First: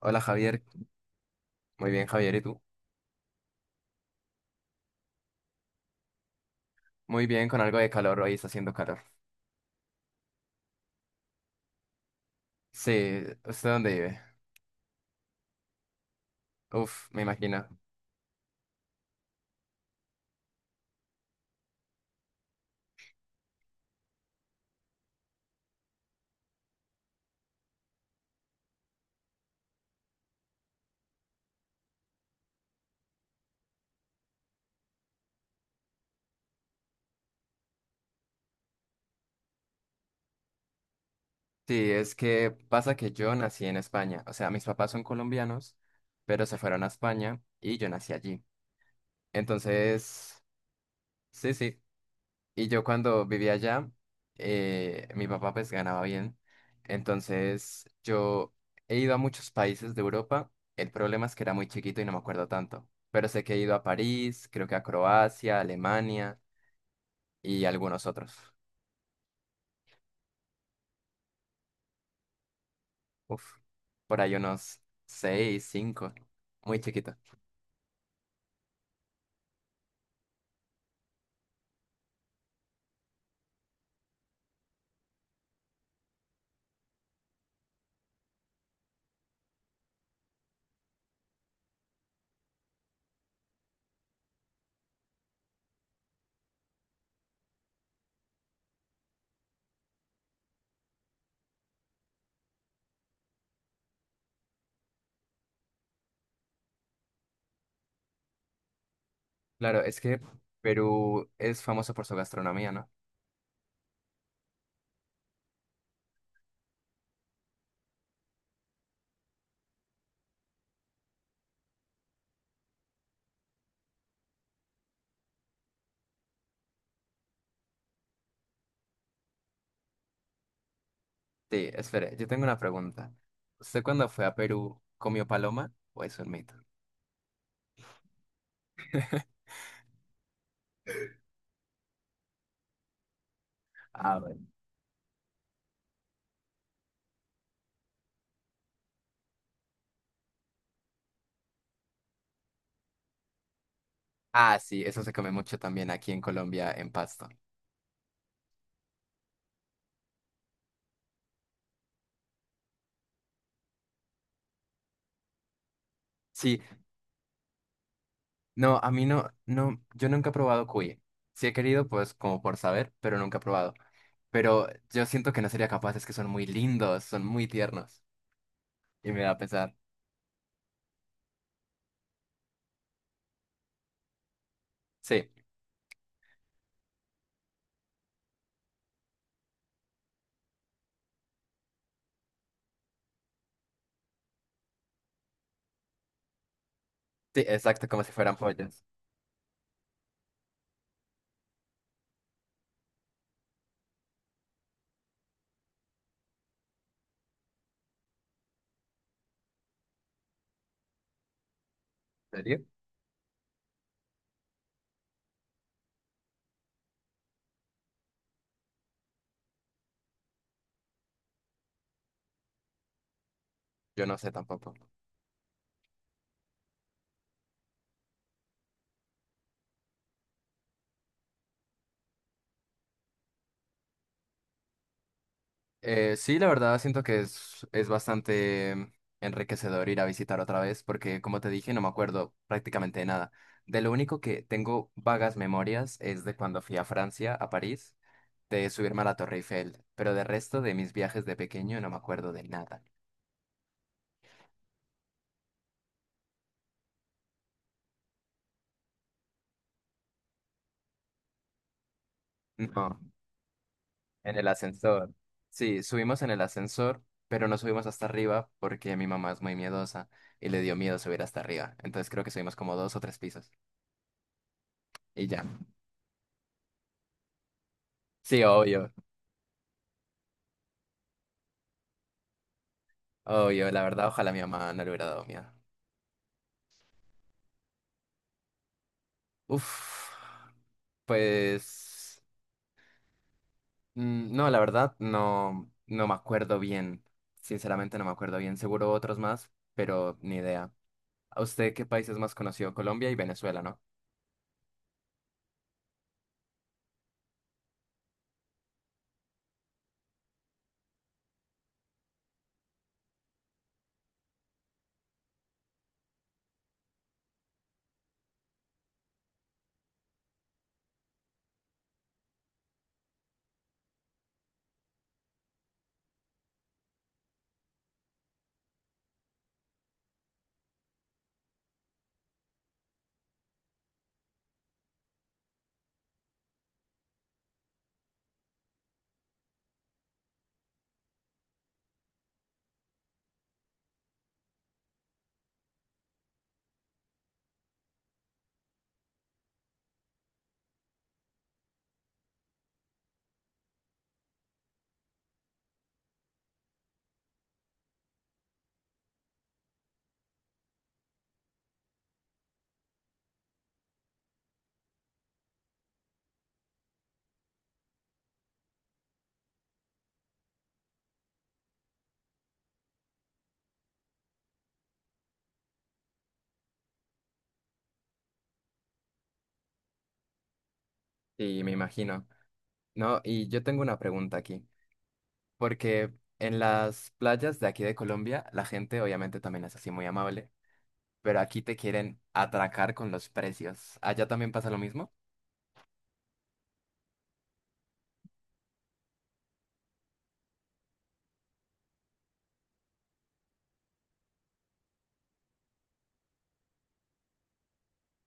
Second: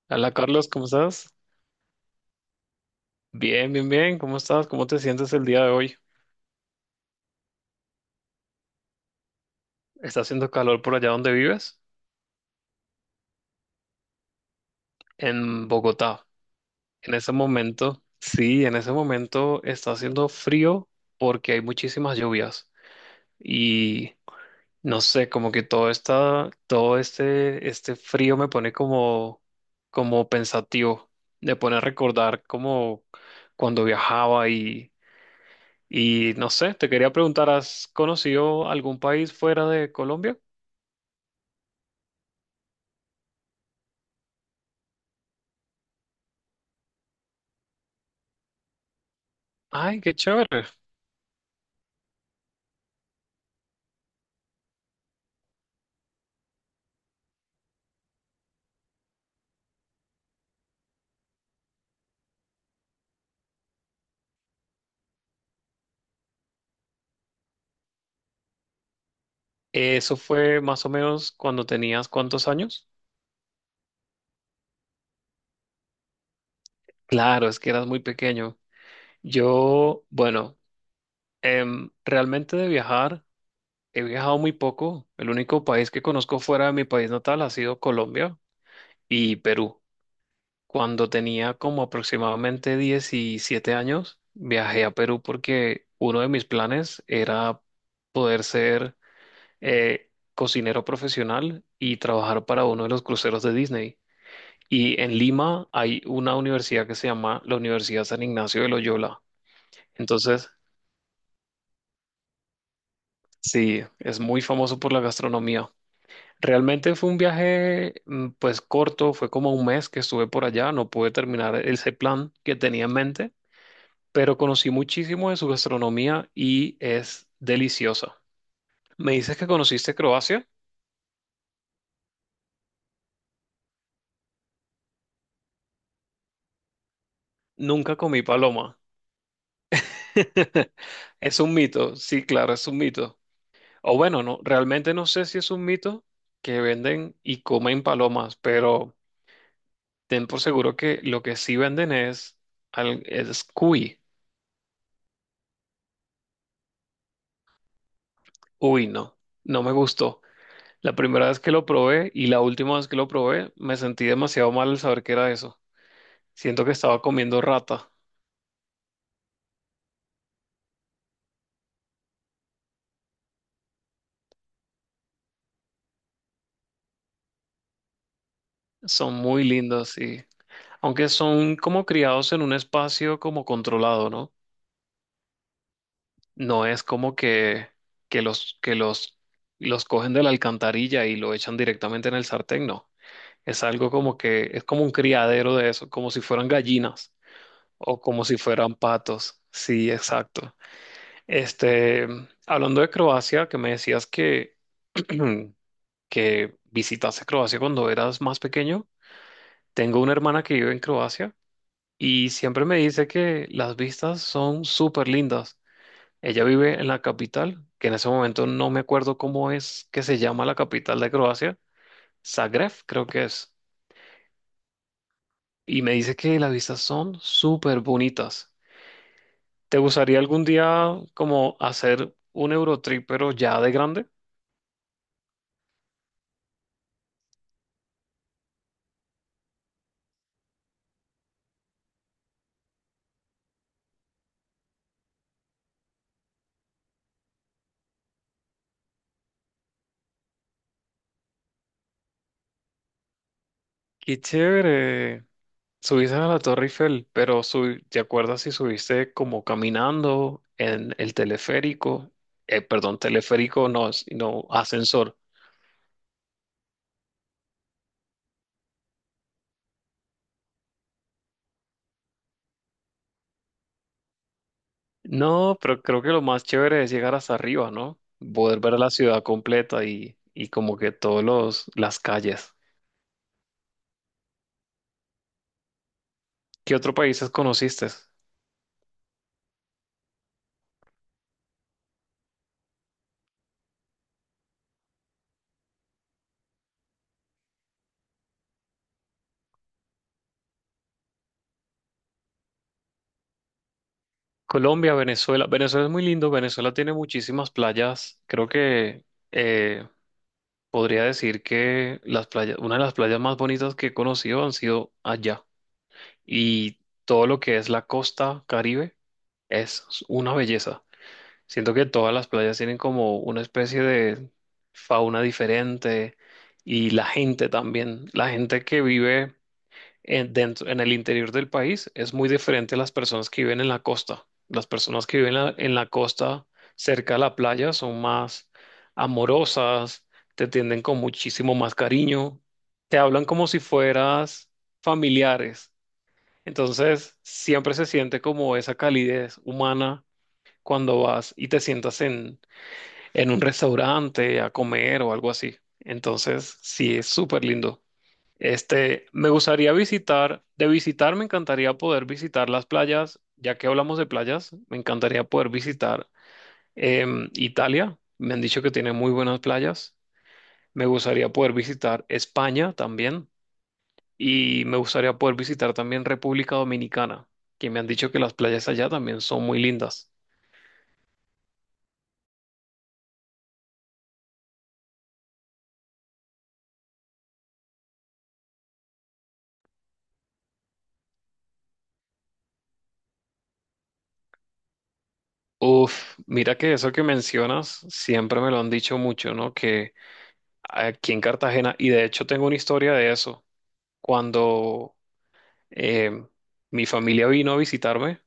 Hola Hola Javier, Carlos, ¿cómo estás? muy bien Javier, ¿y tú? Bien, bien, bien, ¿cómo estás? ¿Cómo te sientes el día de hoy? Muy bien, con algo de calor, hoy está haciendo calor. ¿Está haciendo calor por allá donde vives? Sí, ¿usted dónde vive? En Bogotá. Uf, En me ese imagino. momento, sí, en ese momento está haciendo frío porque hay muchísimas lluvias y no sé, como que todo está, todo este frío me pone como pensativo, me pone a recordar como cuando viajaba y no sé, te quería preguntar, ¿has conocido algún país fuera de Colombia? Sí, es que pasa que yo nací en España, o sea, mis papás son colombianos, pero se fueron a España y yo nací allí. Ay, qué Entonces, chévere. sí, sí. Y yo cuando vivía allá, mi papá pues ganaba bien. Entonces yo he ido a muchos países de Europa. El problema es que era muy chiquito y no me acuerdo tanto. Pero sé que he ido a París, creo que a Croacia, Alemania y algunos otros. ¿Eso fue más o menos cuando tenías cuántos años? Uf, por ahí unos seis, cinco. Muy chiquito. Claro, es que eras muy pequeño. Yo, bueno, realmente de viajar, he viajado muy poco. El único país que conozco fuera de mi país natal ha sido Colombia y Perú. Cuando tenía como aproximadamente 17 años, viajé a Perú porque uno de mis planes era poder ser eh, cocinero profesional y trabajar para uno de los cruceros de Disney. Y en Lima hay una universidad que se llama la Universidad San Ignacio de Loyola. Claro, es que Entonces, Perú es famoso por su gastronomía, ¿no? sí, es muy famoso por la gastronomía. Realmente fue un viaje, pues corto, fue como un mes que estuve por allá, no pude terminar ese plan que tenía en mente, pero conocí muchísimo de su gastronomía y es deliciosa. ¿Me dices que conociste Croacia? Sí, espere, yo tengo una pregunta. ¿Usted cuando fue a Perú comió paloma o es un mito? Nunca comí paloma. Es un mito, sí, claro, es un mito. O Ah, bueno, no, realmente no sé si es un mito que venden y comen palomas, pero ten por seguro que lo que sí venden es, es cuy. ah, sí, eso se come mucho también aquí en Colombia, en Pasto. Uy, no, no me gustó. La primera vez que lo probé y la última vez que lo probé, me sentí demasiado mal al saber que era eso. Sí, Siento que estaba comiendo rata. no, a mí no, no, yo nunca he probado cuy. Sí he querido, pues, como por saber, pero nunca he probado. Pero yo siento que no sería capaz, es que son muy lindos, son muy tiernos. Y Son me da muy pesar. lindos y aunque son como criados en un espacio como controlado, ¿no? Sí, No es como que, que los los cogen de la alcantarilla y lo echan directamente en el sartén, no. Es algo como que, es como un criadero de eso, como si fueran gallinas sí, exacto, o como si como fueran si fueran pollos. patos. Sí, exacto. Este, hablando de Croacia, que me decías que, que visitaste Croacia cuando eras más pequeño, tengo una hermana que vive en Croacia y ¿En serio? siempre me dice que las vistas son súper lindas. Ella vive en la capital, que en ese momento no me acuerdo cómo es que se llama la capital de Croacia, Zagreb, creo que es. Yo no sé tampoco. Y me dice que las vistas son súper bonitas. ¿Te gustaría algún día como hacer un Eurotrip, pero ya de grande? Sí, la verdad siento que es bastante enriquecedor ir a visitar otra vez porque, como te dije, no me acuerdo prácticamente de nada. De lo único que tengo vagas memorias es de cuando fui a Francia, a París, de subirme a la Torre Eiffel, pero de resto de mis viajes de pequeño no me acuerdo de nada. Qué chévere. Subiste a la Torre Eiffel, pero ¿te acuerdas si subiste como caminando en el teleférico? Perdón, No, teleférico no, en no el ascensor. ascensor. Sí, subimos en el ascensor, pero no subimos hasta arriba porque mi mamá es muy miedosa y le dio miedo subir hasta arriba. Entonces creo que subimos como dos o tres pisos y ya. No, pero creo que lo más chévere es llegar hasta arriba, ¿no? Sí, Poder ver la obvio. ciudad completa y como que todos los, las calles. Oh, yo la verdad, ojalá mi mamá no le hubiera dado miedo. ¿Qué otro países conociste? Uf, pues, mm, no, la verdad, no, no me acuerdo bien. Sinceramente no me acuerdo bien. Seguro otros más, pero ni idea. ¿A usted qué país es más conocido? Colombia y Venezuela, ¿no? Colombia, Venezuela. Venezuela es muy lindo. Venezuela tiene muchísimas playas. Creo que eh, podría decir que las playas, una de las playas más bonitas que he conocido han sido allá. Y todo lo que es la costa Caribe es una belleza. Siento que todas las playas tienen como una especie de fauna diferente y la gente también. La gente que vive en, dentro, en el interior del país es muy diferente a las personas que viven en la costa. Las personas que viven en la costa cerca de la playa son más amorosas, te tienden con muchísimo más cariño, te hablan como si fueras familiares. Entonces siempre se siente como esa calidez humana cuando vas y te sientas en un restaurante a comer o algo así. Entonces, sí, es súper lindo. Este, me gustaría visitar, de visitar me encantaría poder visitar las playas, ya que hablamos de playas, me encantaría poder visitar Italia, me han dicho que tiene muy buenas playas, me gustaría poder visitar España también y me gustaría poder visitar también República Dominicana, que me han dicho que las playas allá también son muy lindas. Sí, me imagino. No, y yo tengo una pregunta aquí. Porque en las playas de aquí de Colombia, la gente obviamente también es así muy amable, pero aquí te quieren atracar con los precios. ¿Allá también pasa lo mismo? Uf, mira que eso que mencionas siempre me lo han dicho mucho, ¿no? Que aquí en Cartagena y de hecho tengo una historia de eso. Cuando eh, mi familia vino a visitarme,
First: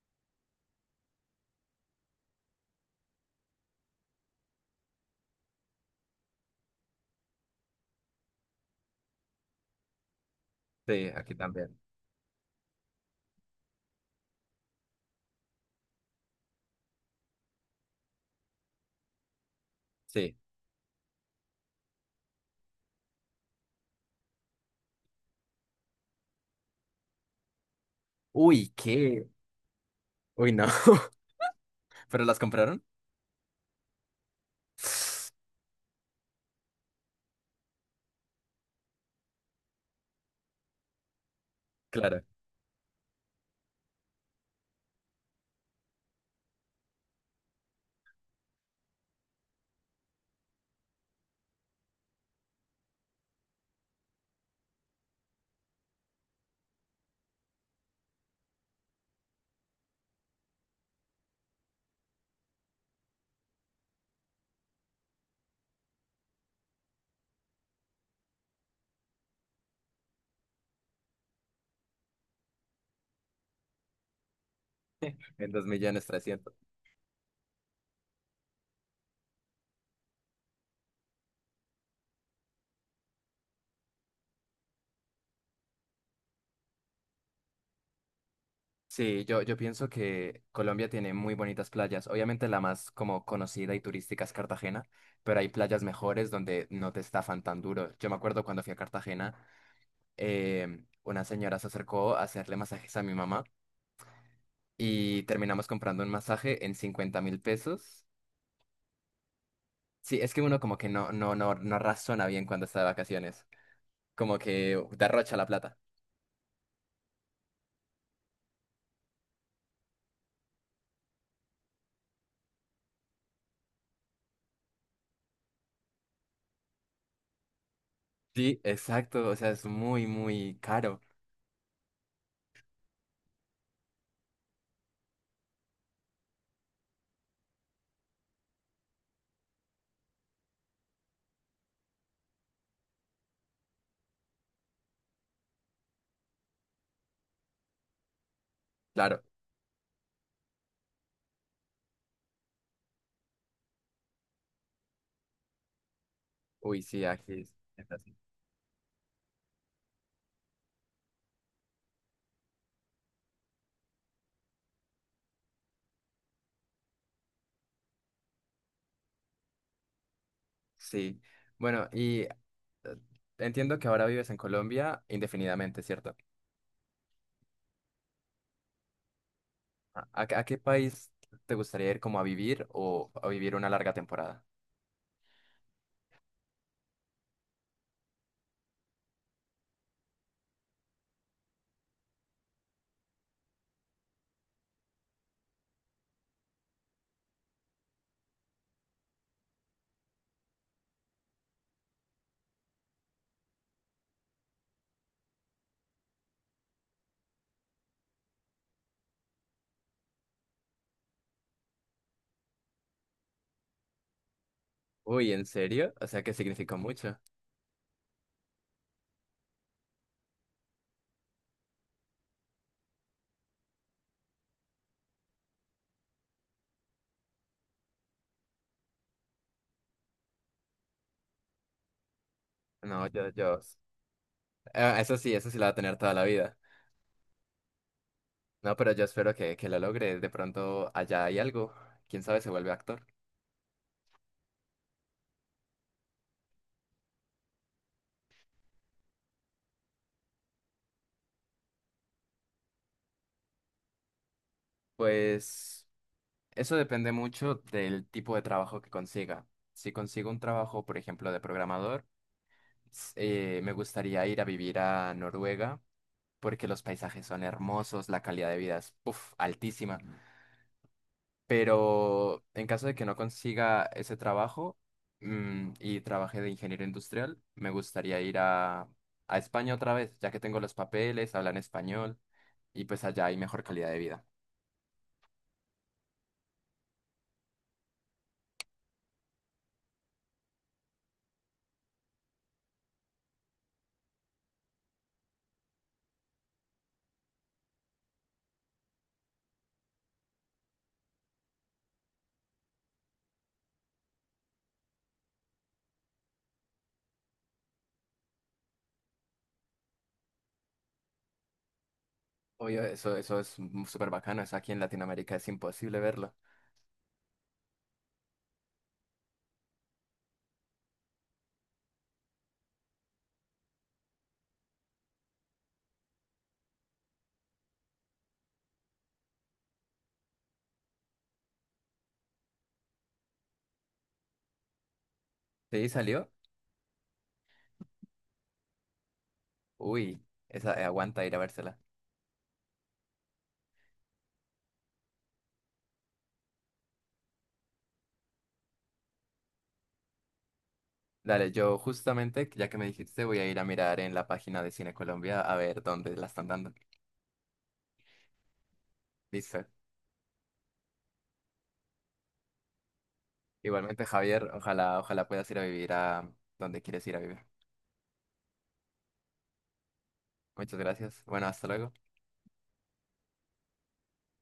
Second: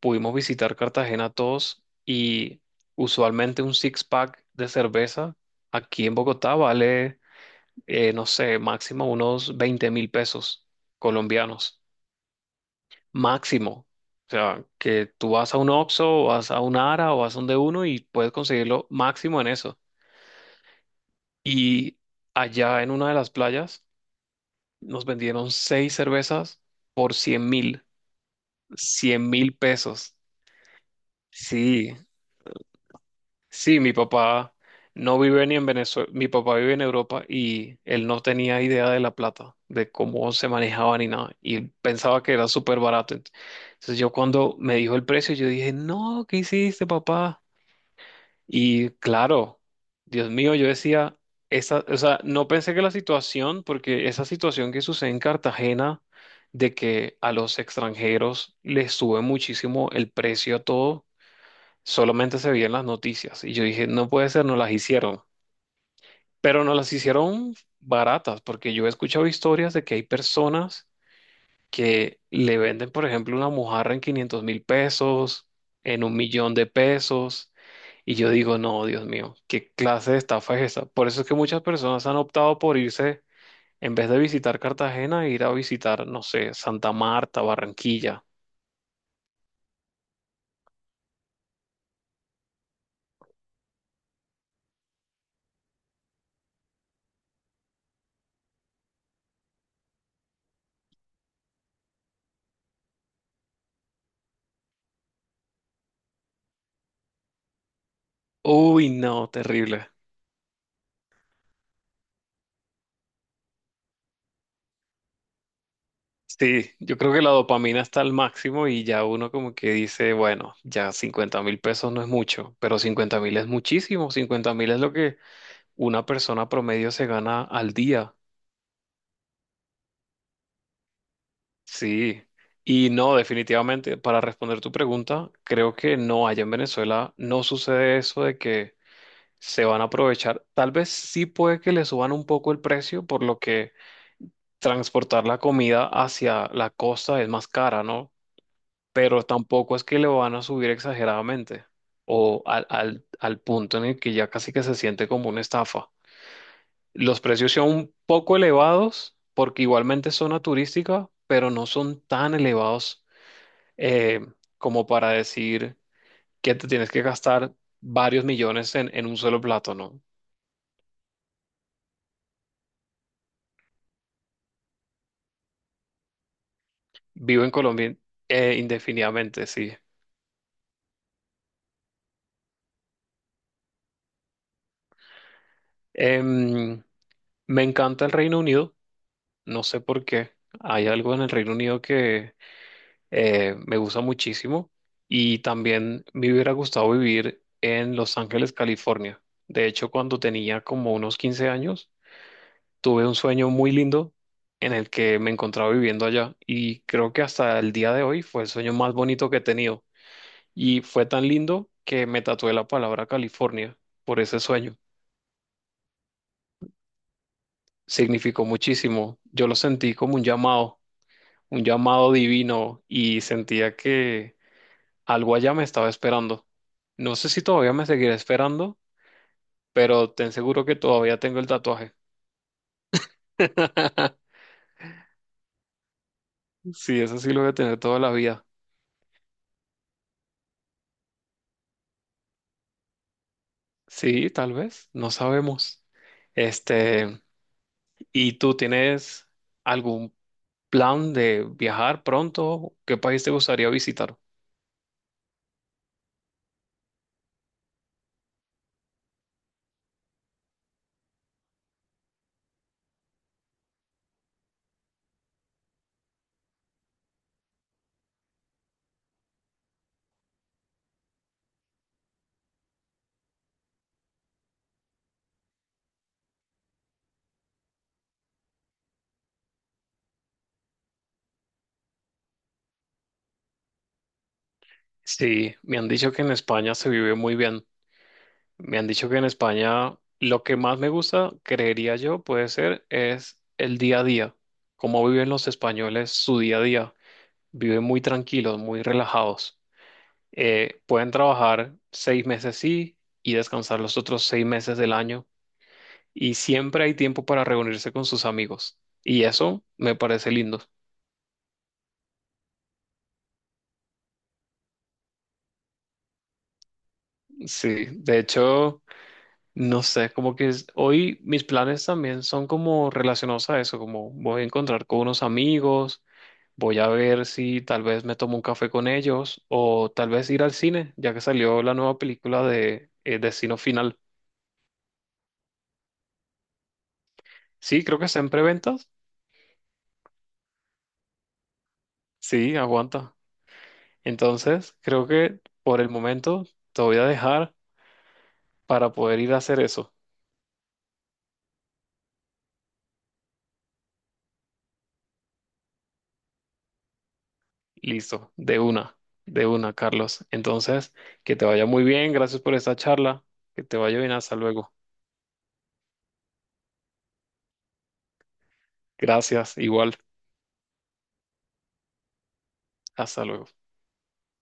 pudimos visitar Cartagena todos y usualmente un six-pack de cerveza aquí en Bogotá vale, no sé, máximo unos 20.000 pesos Sí, aquí también. colombianos. Máximo. O sea, que tú vas a un Oxxo, o vas a un Ara o vas a un de uno y puedes conseguirlo máximo en eso. Sí. Y allá en una de las playas, nos vendieron seis cervezas por 100.000, Uy, qué. 100.000 pesos. Uy, no. Sí, ¿Pero las compraron? sí, mi papá no vive ni en Venezuela, mi papá vive en Europa y él no tenía idea de la plata, de cómo se manejaba ni nada, y él pensaba Claro, que era súper barato. Entonces yo cuando me dijo el precio, yo dije, no, ¿qué hiciste, papá? Y claro, Dios mío, yo decía, esa, o sea, no pensé que la situación, porque esa situación que sucede en Cartagena, de que a los extranjeros les sube muchísimo el precio a todo, solamente se veía en las noticias. Y yo dije, no puede ser, no las hicieron. Pero no las hicieron baratas, porque yo he escuchado historias de que hay personas que le venden, por ejemplo, una mojarra en 500.000 pesos, en 2 en millones un trescientos. millón de pesos, y yo digo, no, Dios mío, ¿qué clase de estafa es esa? Por eso es que muchas personas han optado por irse, en vez de visitar Cartagena, ir a visitar, no sé, Santa Marta, Barranquilla. Sí, yo pienso que Colombia tiene muy bonitas playas. Obviamente la más como conocida y turística es Cartagena, pero hay playas mejores donde no te estafan tan duro. Yo me acuerdo cuando fui a Cartagena, una señora se acercó a hacerle masajes a mi mamá y terminamos comprando un masaje en 50.000 pesos. Uy, no, terrible. Sí, es que uno como que no, no, no, no razona bien cuando está de vacaciones, como que derrocha la plata. Sí, yo creo que la dopamina está al máximo y ya uno como que dice, bueno, ya 50.000 pesos no es mucho, pero 50.000 es muchísimo, 50.000 es lo que una persona promedio se gana al día. Sí, exacto, o sea, es muy, muy caro. Sí, y no, definitivamente, para responder tu pregunta, creo que no, allá en Venezuela no sucede eso de que se van a aprovechar. Tal vez sí puede que le suban un poco el precio, por lo que transportar la comida hacia la costa es más cara, ¿no? Pero Claro, tampoco es que le van a subir exageradamente o al punto en el que ya casi que se siente como una estafa. uy, sí, Los aquí precios es, son es un así. poco elevados porque igualmente es zona turística, pero no son tan elevados eh, como para decir que te tienes que gastar varios millones en un solo plato, ¿no? Sí, bueno, y entiendo que ahora vives en Colombia indefinidamente, ¿cierto? Vivo en Colombia indefinidamente, sí. ¿A qué a qué país te gustaría ir como a vivir o a vivir una larga temporada? Em, me encanta el Reino Unido, no sé por qué. Hay algo en el Reino Unido que me gusta muchísimo y también me hubiera gustado vivir en Los Ángeles, California. De hecho, cuando tenía como unos 15 años, tuve un sueño muy lindo en el que me encontraba viviendo allá y creo que hasta el día de hoy fue el sueño más bonito que he tenido y fue tan lindo que me tatué la palabra California por ese sueño. Uy, ¿en serio? O sea, que significó mucho. Significó muchísimo. Yo lo sentí como un llamado divino y sentía que algo allá me estaba esperando. No sé si todavía me seguirá esperando, pero te aseguro que todavía tengo el tatuaje. No, yo, eso sí la va a tener toda la vida. Sí, eso sí lo voy a tener toda la vida. No, pero yo espero que lo logre. De pronto allá hay algo. ¿Quién sabe, se vuelve actor? Sí, tal vez, no sabemos. Este, ¿y tú tienes algún plan de viajar pronto? ¿Qué país te gustaría visitar? Pues, eso depende mucho del tipo de trabajo que consiga. Si consigo un trabajo, por ejemplo, de programador, me gustaría ir a vivir a Noruega porque los paisajes son hermosos, la calidad de vida es puf, altísima. Pero en caso de que no consiga ese trabajo y trabaje de ingeniero industrial, me gustaría ir a, España otra vez, ya que tengo los papeles, hablan español y pues allá hay mejor calidad de vida. Sí, me han dicho que en España se vive muy bien. Me han dicho que en España lo que más me gusta, creería yo, puede ser, es el día a día. Cómo viven los españoles su día a día. Viven muy tranquilos, muy relajados. Pueden trabajar 6 meses sí y descansar los otros 6 meses del año y siempre hay tiempo para reunirse con sus amigos. Y eso me parece lindo. Oye, eso es súper bacano, eso aquí en Latinoamérica es imposible verlo. Sí, de hecho, no sé, como que hoy mis planes también son como relacionados a eso, como voy a encontrar con unos amigos, voy a ver si tal vez me tomo un café con ellos o tal vez ir al cine, ya que salió la nueva película de Destino Final. ¿Sí salió? Sí, creo que está en preventas. Uy, esa, aguanta ir a vérsela. Sí, aguanta. Entonces, creo que por el momento te voy a dejar para poder ir a hacer eso. Dale, yo justamente, ya que me dijiste, voy a ir a mirar en la página de Cine Colombia a ver dónde la están dando. Listo, de Listo. una, Carlos. Entonces, que te vaya muy bien, gracias por esta charla, que te vaya Igualmente, bien, hasta Javier, luego. ojalá, ojalá puedas ir a vivir a donde quieres ir a vivir. Gracias, igual, Muchas gracias. Bueno, hasta luego. hasta luego.